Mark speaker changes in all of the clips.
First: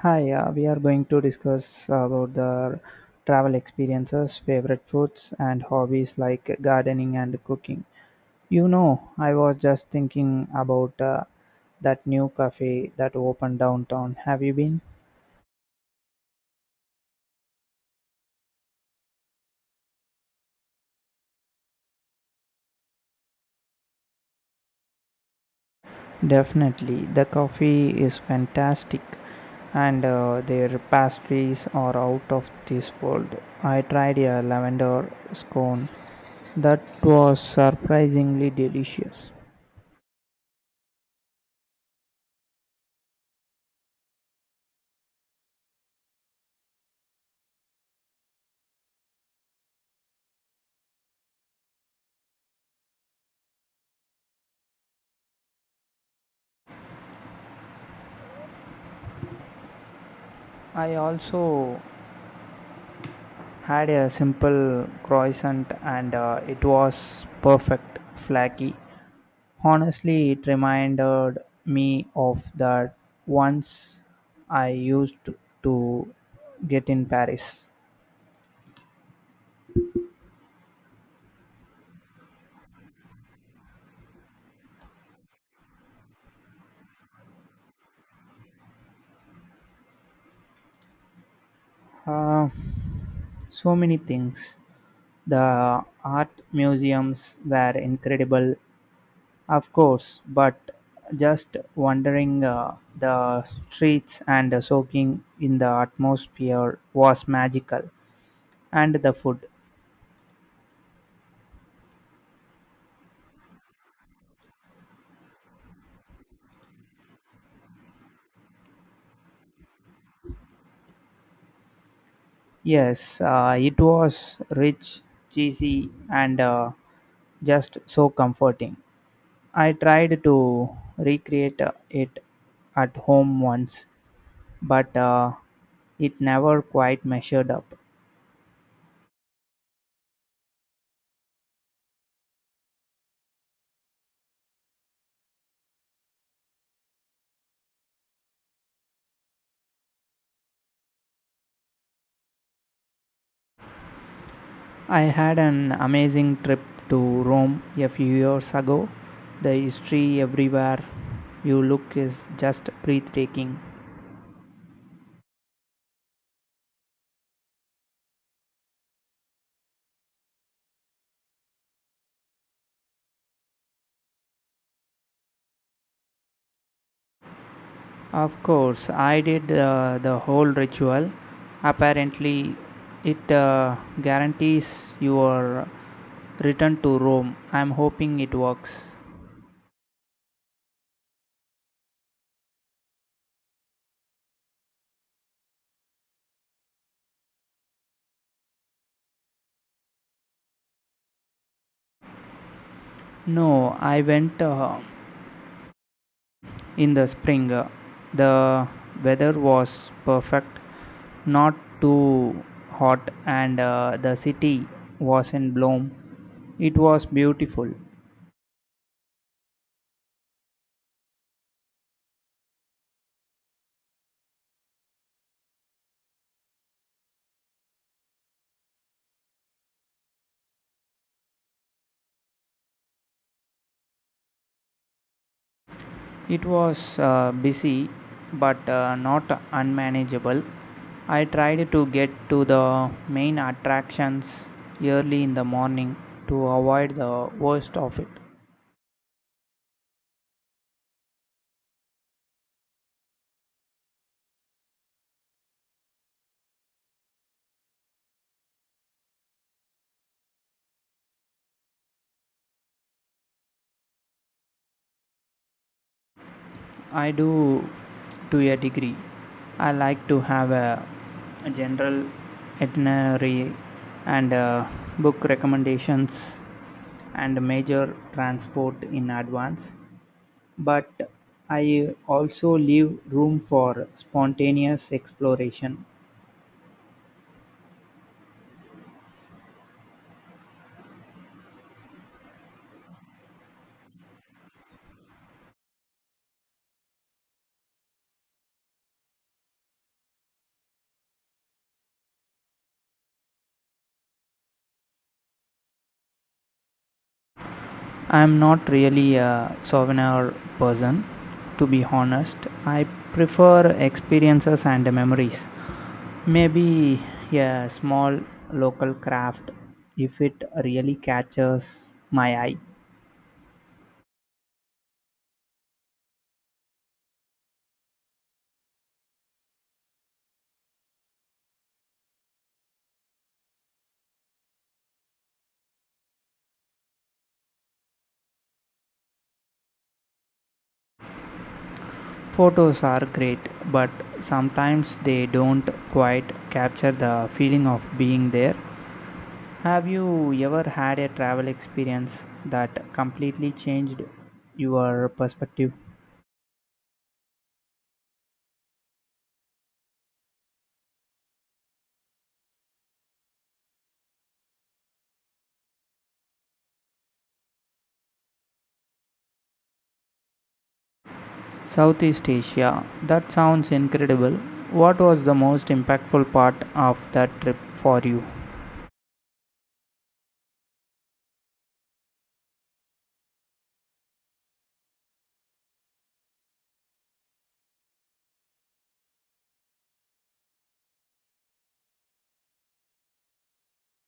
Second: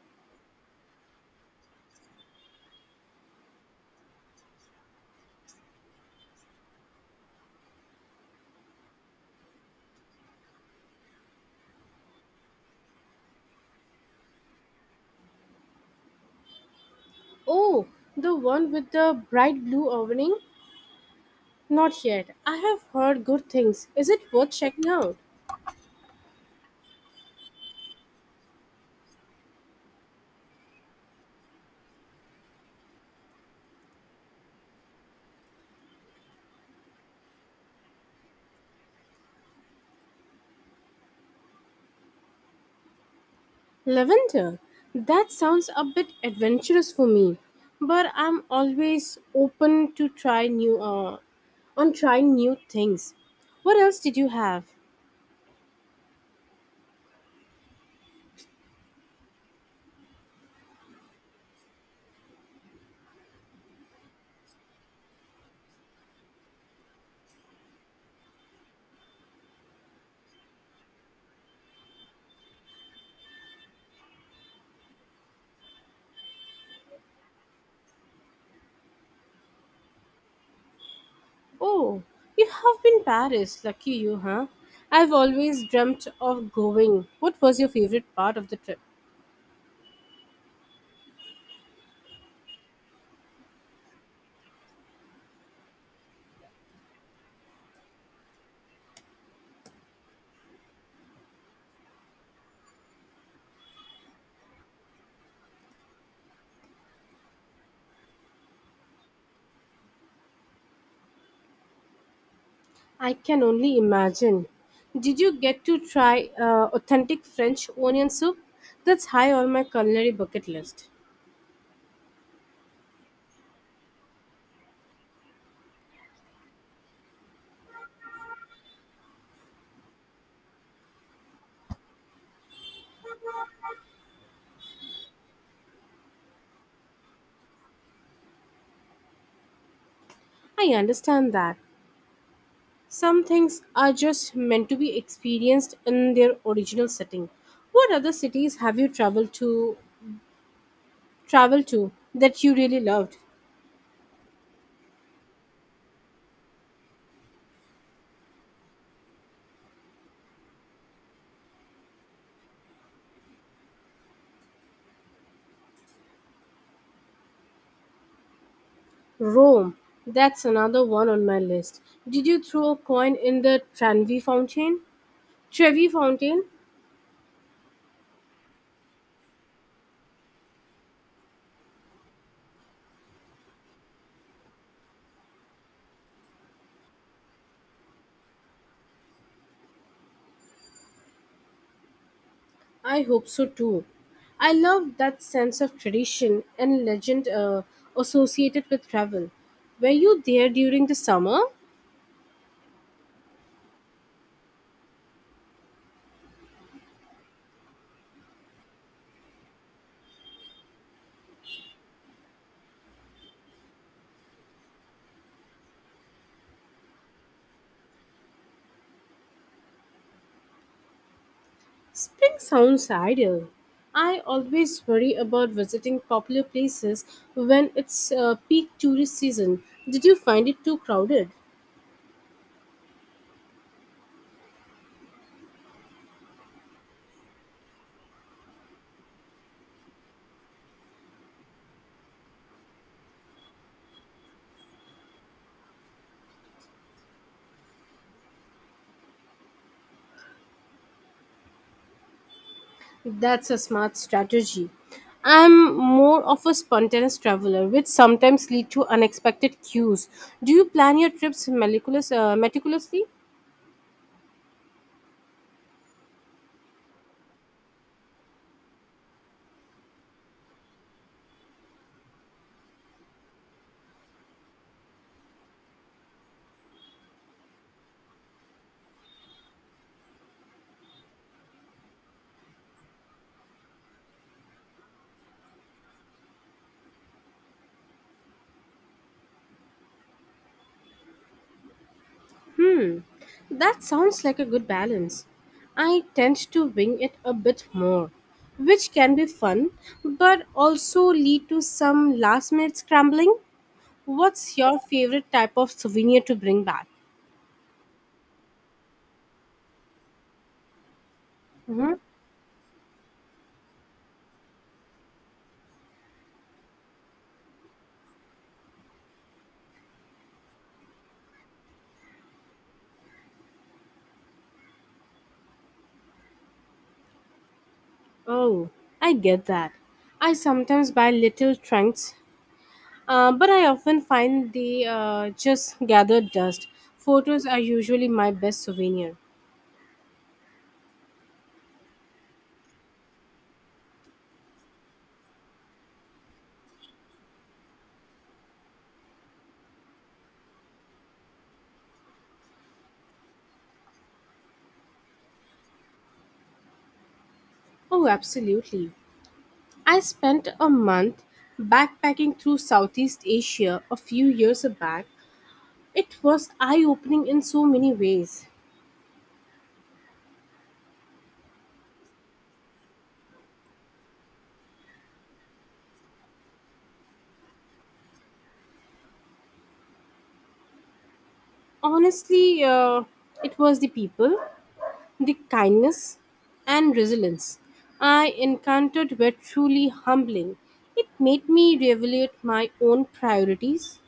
Speaker 1: We are going to discuss about the travel experiences, favorite foods, and hobbies like gardening and cooking. You know, I was just thinking about that new cafe that opened downtown. Have you been?
Speaker 2: Oh, the one with the bright blue awning? Not yet. I have heard good things. Is it worth checking out?
Speaker 1: Definitely. The coffee is fantastic, and their pastries are out of this world. I tried a lavender scone that was surprisingly delicious.
Speaker 2: Lavender. That sounds a bit adventurous for me, but I'm always open to try new on trying new things. What else did you have?
Speaker 1: I also had a simple croissant and it was perfect, flaky. Honestly, it reminded me of that once I used to get in Paris.
Speaker 2: Oh, you have been Paris. Lucky you, huh? I've always dreamt of going. What was your favorite part of the trip?
Speaker 1: uh, so many things. The art museums were incredible of course, but just wandering the streets and soaking in the atmosphere was magical. And the food.
Speaker 2: I can only imagine. Did you get to try authentic French onion soup? That's high on my culinary bucket list.
Speaker 1: Yes, it was rich, cheesy, and just so comforting. I tried to recreate it at home once, but it never quite measured up.
Speaker 2: I understand that. Some things are just meant to be experienced in their original setting. What other cities have you traveled to that you really loved?
Speaker 1: I had an amazing trip to Rome a few years ago. The history everywhere you look is just breathtaking.
Speaker 2: Rome. That's another one on my list. Did you throw a coin in the Tranvi fountain? Trevi fountain?
Speaker 1: Of course, I did the whole ritual. Apparently, it guarantees your return to Rome. I'm hoping it works.
Speaker 2: I hope so too. I love that sense of tradition and legend associated with travel. Were you there during the summer?
Speaker 1: No, I went in the spring. The weather was perfect, not too hot, and the city was in bloom. It was beautiful.
Speaker 2: Spring sounds ideal. I always worry about visiting popular places when it's peak tourist season. Did you find it too crowded?
Speaker 1: It was busy but not unmanageable. I tried to get to the main attractions early in the morning to avoid the worst of it.
Speaker 2: That's a smart strategy. I'm more of a spontaneous traveler, which sometimes lead to unexpected cues. Do you plan your trips meticulously?
Speaker 1: I do, to a degree. I like to have a general itinerary and book recommendations and major transport in advance. But I also leave room for spontaneous exploration.
Speaker 2: Hmm, that sounds like a good balance. I tend to wing it a bit more, which can be fun, but also lead to some last minute scrambling. What's your favorite type of souvenir to bring back?
Speaker 1: I'm not really a souvenir person, to be
Speaker 2: Hmm.
Speaker 1: honest. I prefer experiences and memories. Maybe a small local craft, if it really catches my eye.
Speaker 2: Oh, I get that. I sometimes buy little trunks, but I often find they just gather dust. Photos are usually my best souvenir.
Speaker 1: Photos are great, but sometimes they don't quite capture the feeling of being there. Have you ever had a travel experience that completely changed your perspective?
Speaker 2: Oh, absolutely. I spent a month backpacking through Southeast Asia a few years back. It was eye opening in so many ways.
Speaker 1: Southeast Asia, that sounds incredible. What was the most impactful part of that trip for you?
Speaker 2: Honestly, it was the people, the kindness, and resilience I encountered were truly humbling. It made me reevaluate my own priorities.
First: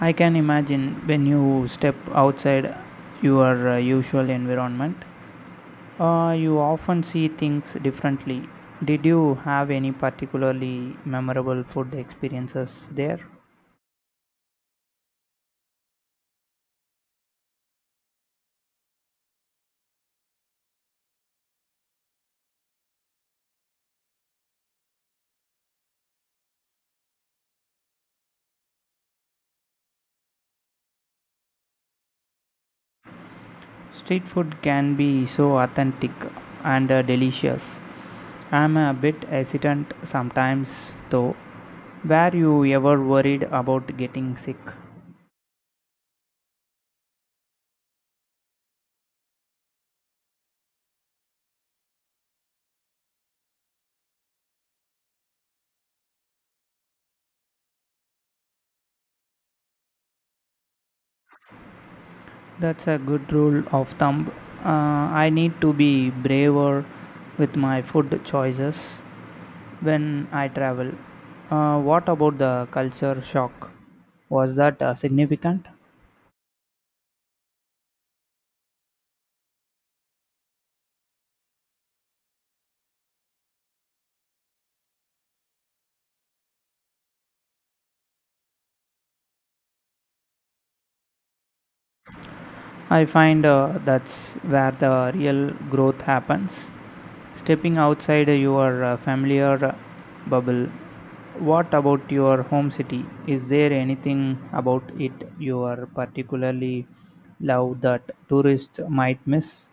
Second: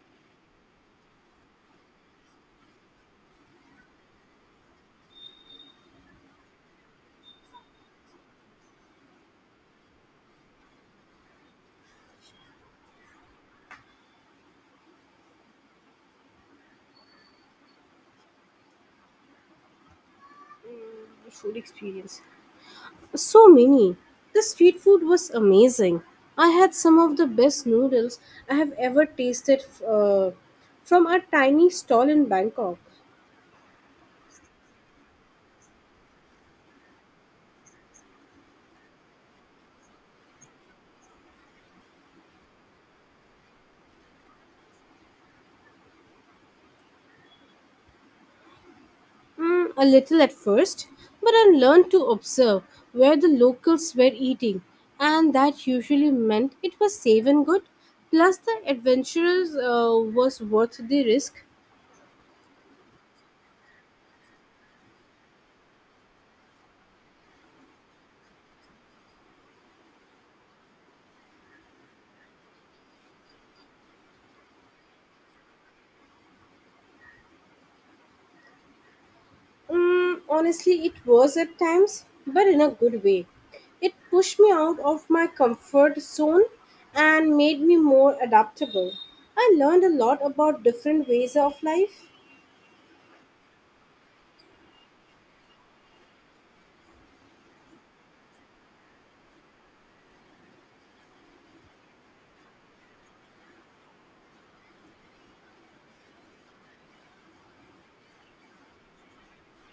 Speaker 1: I can imagine, when you step outside your usual environment, you often see things differently. Did you have any particularly memorable food experiences there?
Speaker 2: Food experience. So many. The street food was amazing. I had some of the best noodles I have ever tasted from a tiny stall in Bangkok.
Speaker 1: Street food can be so authentic and delicious. I'm a bit hesitant sometimes though. Were you ever worried about getting sick?
Speaker 2: Mm, a little at first, but I learned to observe where the locals were eating, and that usually meant it was safe and good. Plus, the adventurers was worth the risk.
Speaker 1: That's a good rule of thumb. I need to be braver with my food choices when I travel. What about the culture shock? Was that significant?
Speaker 2: Mm, honestly, it was at times, but in a good way. It pushed me out of my comfort zone and made me more adaptable. I learned a lot about different ways of life.
Speaker 1: I find that's where the real growth happens. Stepping outside your familiar bubble. What about your home city? Is there anything about it you are particularly love that tourists might miss?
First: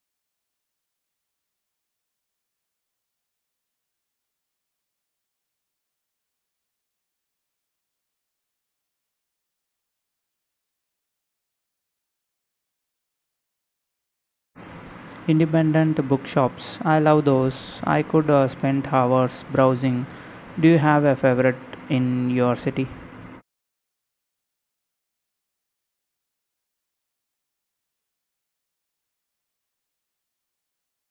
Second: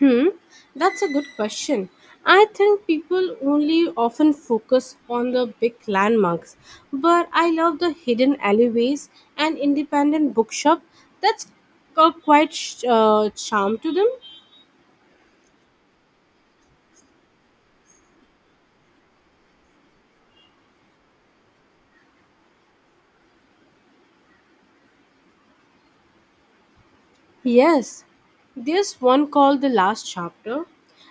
Speaker 2: Hmm, that's a good question. I think people only often focus on the big landmarks, but I love the hidden alleyways and independent bookshop. That's got quite charm to them.
Speaker 1: Independent bookshops. I love those. I could spend hours browsing. Do you have a favorite in your city?
Speaker 2: Yes, there's one called The Last Chapter.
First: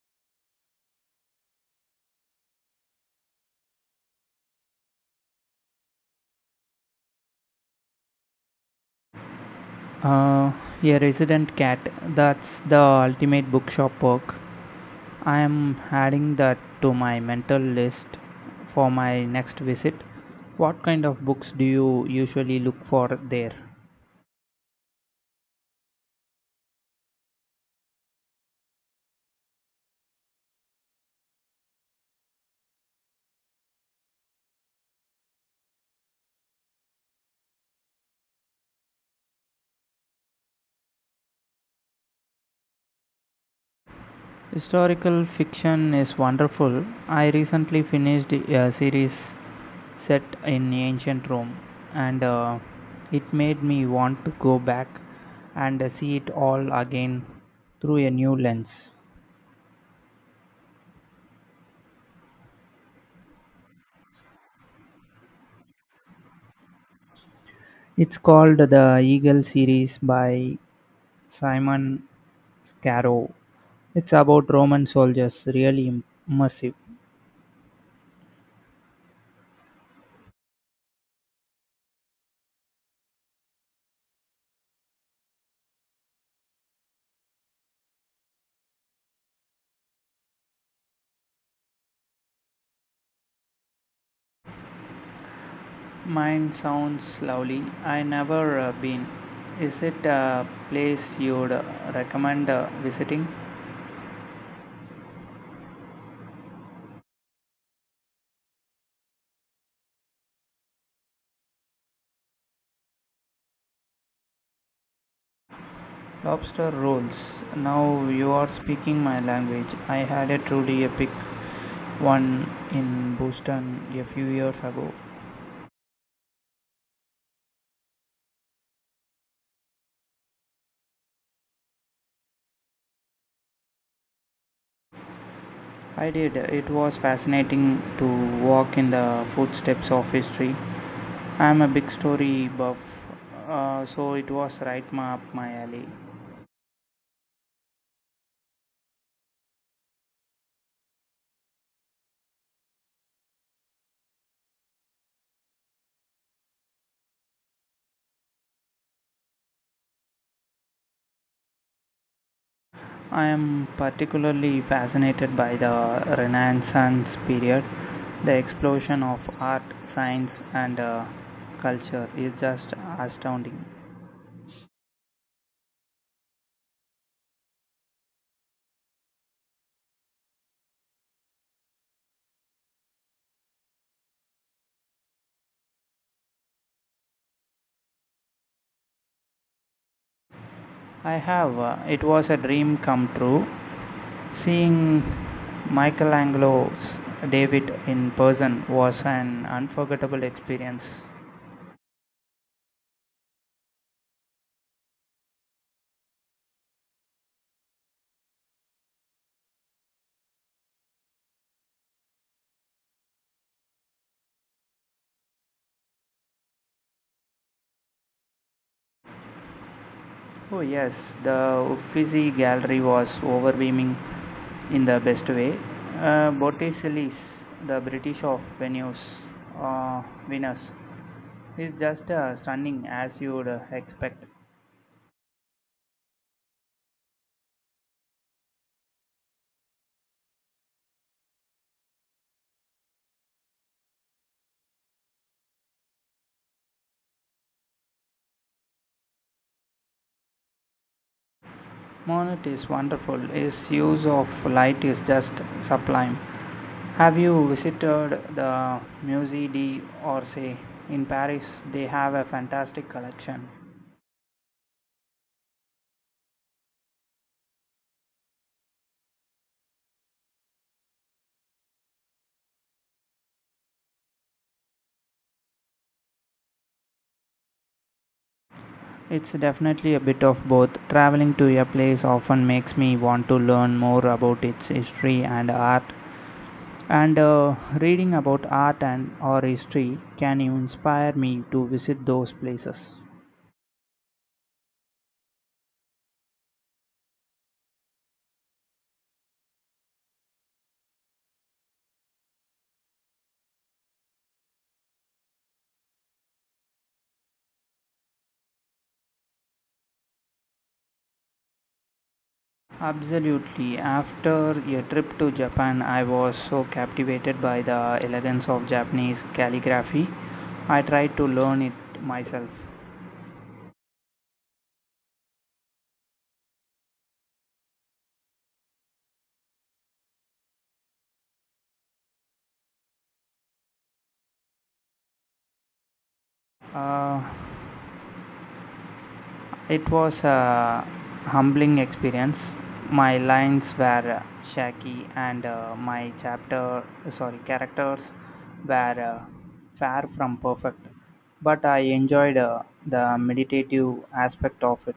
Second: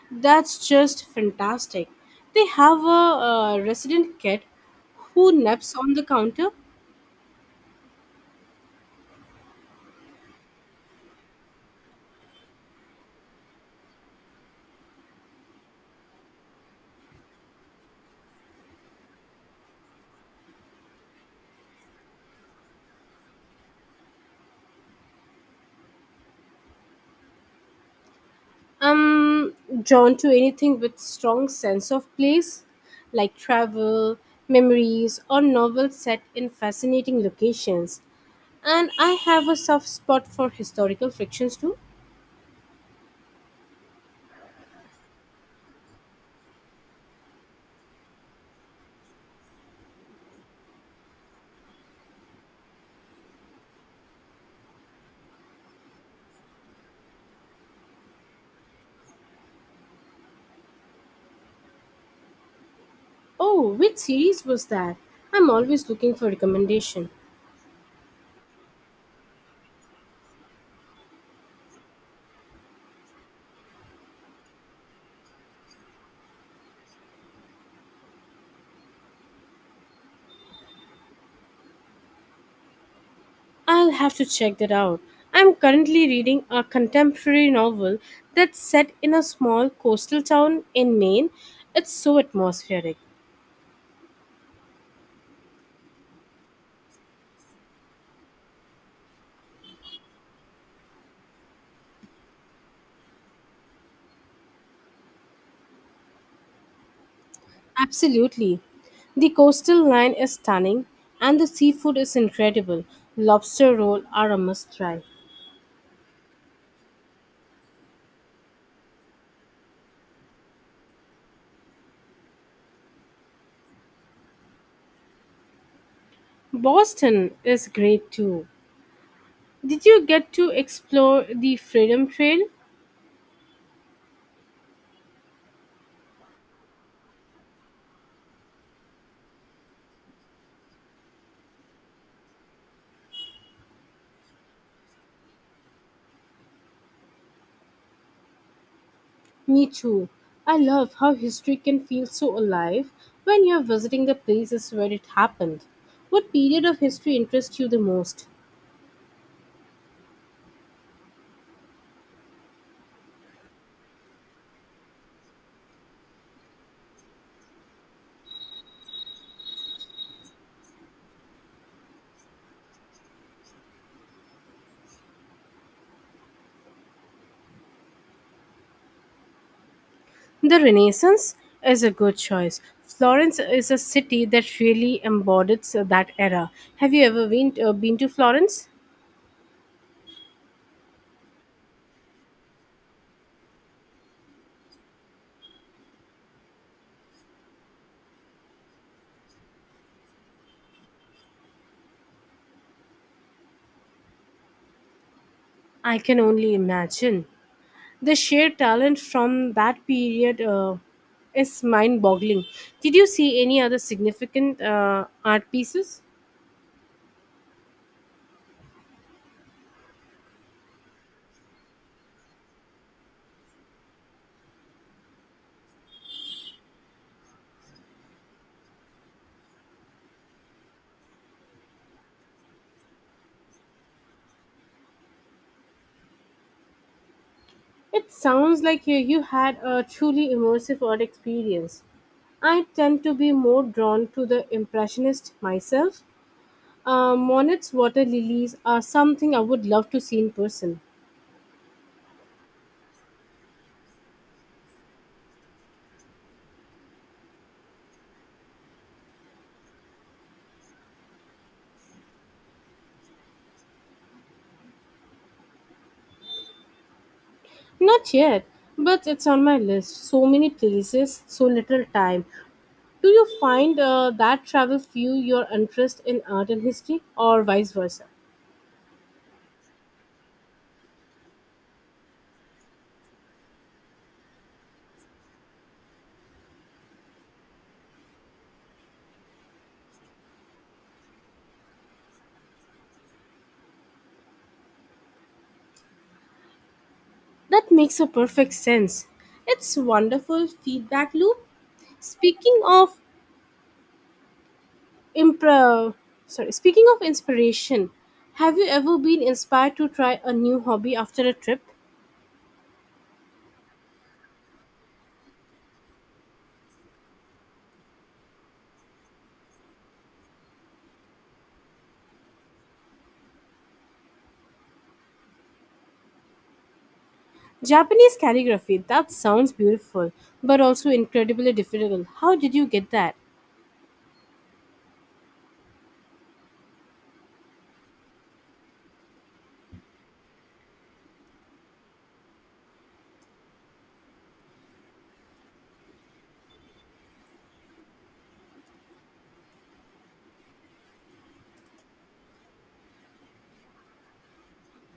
Speaker 2: That's just fantastic. They have a, resident cat who naps on the counter.
Speaker 1: Uh, a resident cat. That's the ultimate bookshop perk. I am adding that to my mental list for my next visit. What kind of books do you usually look for there?
Speaker 2: I'm drawn to anything with strong sense of place, like travel, memories, or novels set in fascinating locations. And I have a soft spot for historical fictions too.
Speaker 1: Historical fiction is wonderful. I recently finished a series set in ancient Rome, and it made me want to go back and see it all again through a new lens.
Speaker 2: Oh, which series was that? I'm always looking for recommendation.
Speaker 1: It's called the Eagle series by Simon Scarrow. It's about Roman soldiers, really immersive.
Speaker 2: I'll have to check that out. I'm currently reading a contemporary novel that's set in a small coastal town in Maine. It's so atmospheric.
Speaker 1: Mine sounds lovely. I never been. Is it a place you'd recommend visiting?
Speaker 2: Absolutely. The coastal line is stunning and the seafood is incredible. Lobster roll are a must try.
Speaker 1: Lobster rolls. Now you are speaking my language. I had a truly epic one in Boston a few years ago.
Speaker 2: Boston is great too. Did you get to explore the Freedom Trail?
Speaker 1: I did. It was fascinating to walk in the footsteps of history. I'm a big story buff, so it was right up my alley.
Speaker 2: Me too. I love how history can feel so alive when you're visiting the places where it happened. What period of history interests you the most?
Speaker 1: I am particularly fascinated by the Renaissance period. The explosion of art, science, and culture is just astounding.
Speaker 2: The Renaissance is a good choice. Florence is a city that really embodies that era. Have you ever been to Florence?
Speaker 1: I have, it was a dream come true. Seeing Michelangelo's David in person was an unforgettable experience.
Speaker 2: I can only imagine. The sheer talent from that period is mind boggling. Did you see any other significant art pieces?
Speaker 1: Oh, yes, the Uffizi Gallery was overwhelming in the best way. Botticelli's The British of Venus, uh, Venus is just stunning, as you would expect.
Speaker 2: It sounds like you had a truly immersive art experience. I tend to be more drawn to the Impressionist myself. Monet's water lilies are something I would love to see in person.
Speaker 1: Monet is wonderful. His use of light is just sublime. Have you visited the Musée d'Orsay in Paris? They have a fantastic collection.
Speaker 2: Not yet, but it's on my list. So many places, so little time. Do you find that travel fuel your interest in art and history, or vice versa?
Speaker 1: It's definitely a bit of both. Traveling to a place often makes me want to learn more about its history and art. And reading about art and or history can even inspire me to visit those places.
Speaker 2: That makes a perfect sense. It's wonderful feedback loop. Speaking of Impro- sorry. Speaking of inspiration, have you ever been inspired to try a new hobby after a trip?
Speaker 1: Absolutely. After a trip to Japan, I was so captivated by the elegance of Japanese calligraphy. I tried to learn it myself.
Speaker 2: Japanese calligraphy, that sounds beautiful, but also incredibly difficult. How did you get that?
Speaker 1: Uh, It was a humbling experience. My lines were shaky, and my characters were far from perfect. But I enjoyed the meditative aspect of it.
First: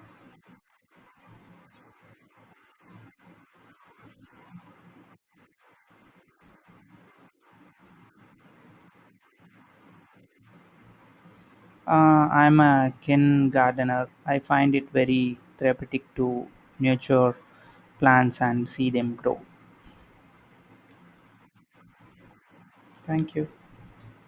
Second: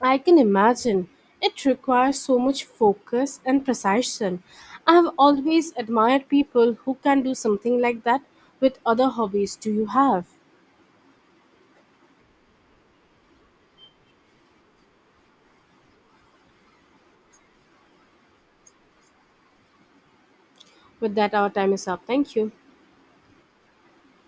Speaker 2: I can imagine. It requires so much focus and precision. I have always admired people who can do something like that with other hobbies. Do you have?
Speaker 1: I'm a kin gardener. I find it very therapeutic to nurture plants and see them grow.
Speaker 2: With that, our time is up. Thank you.
Speaker 1: Thank you.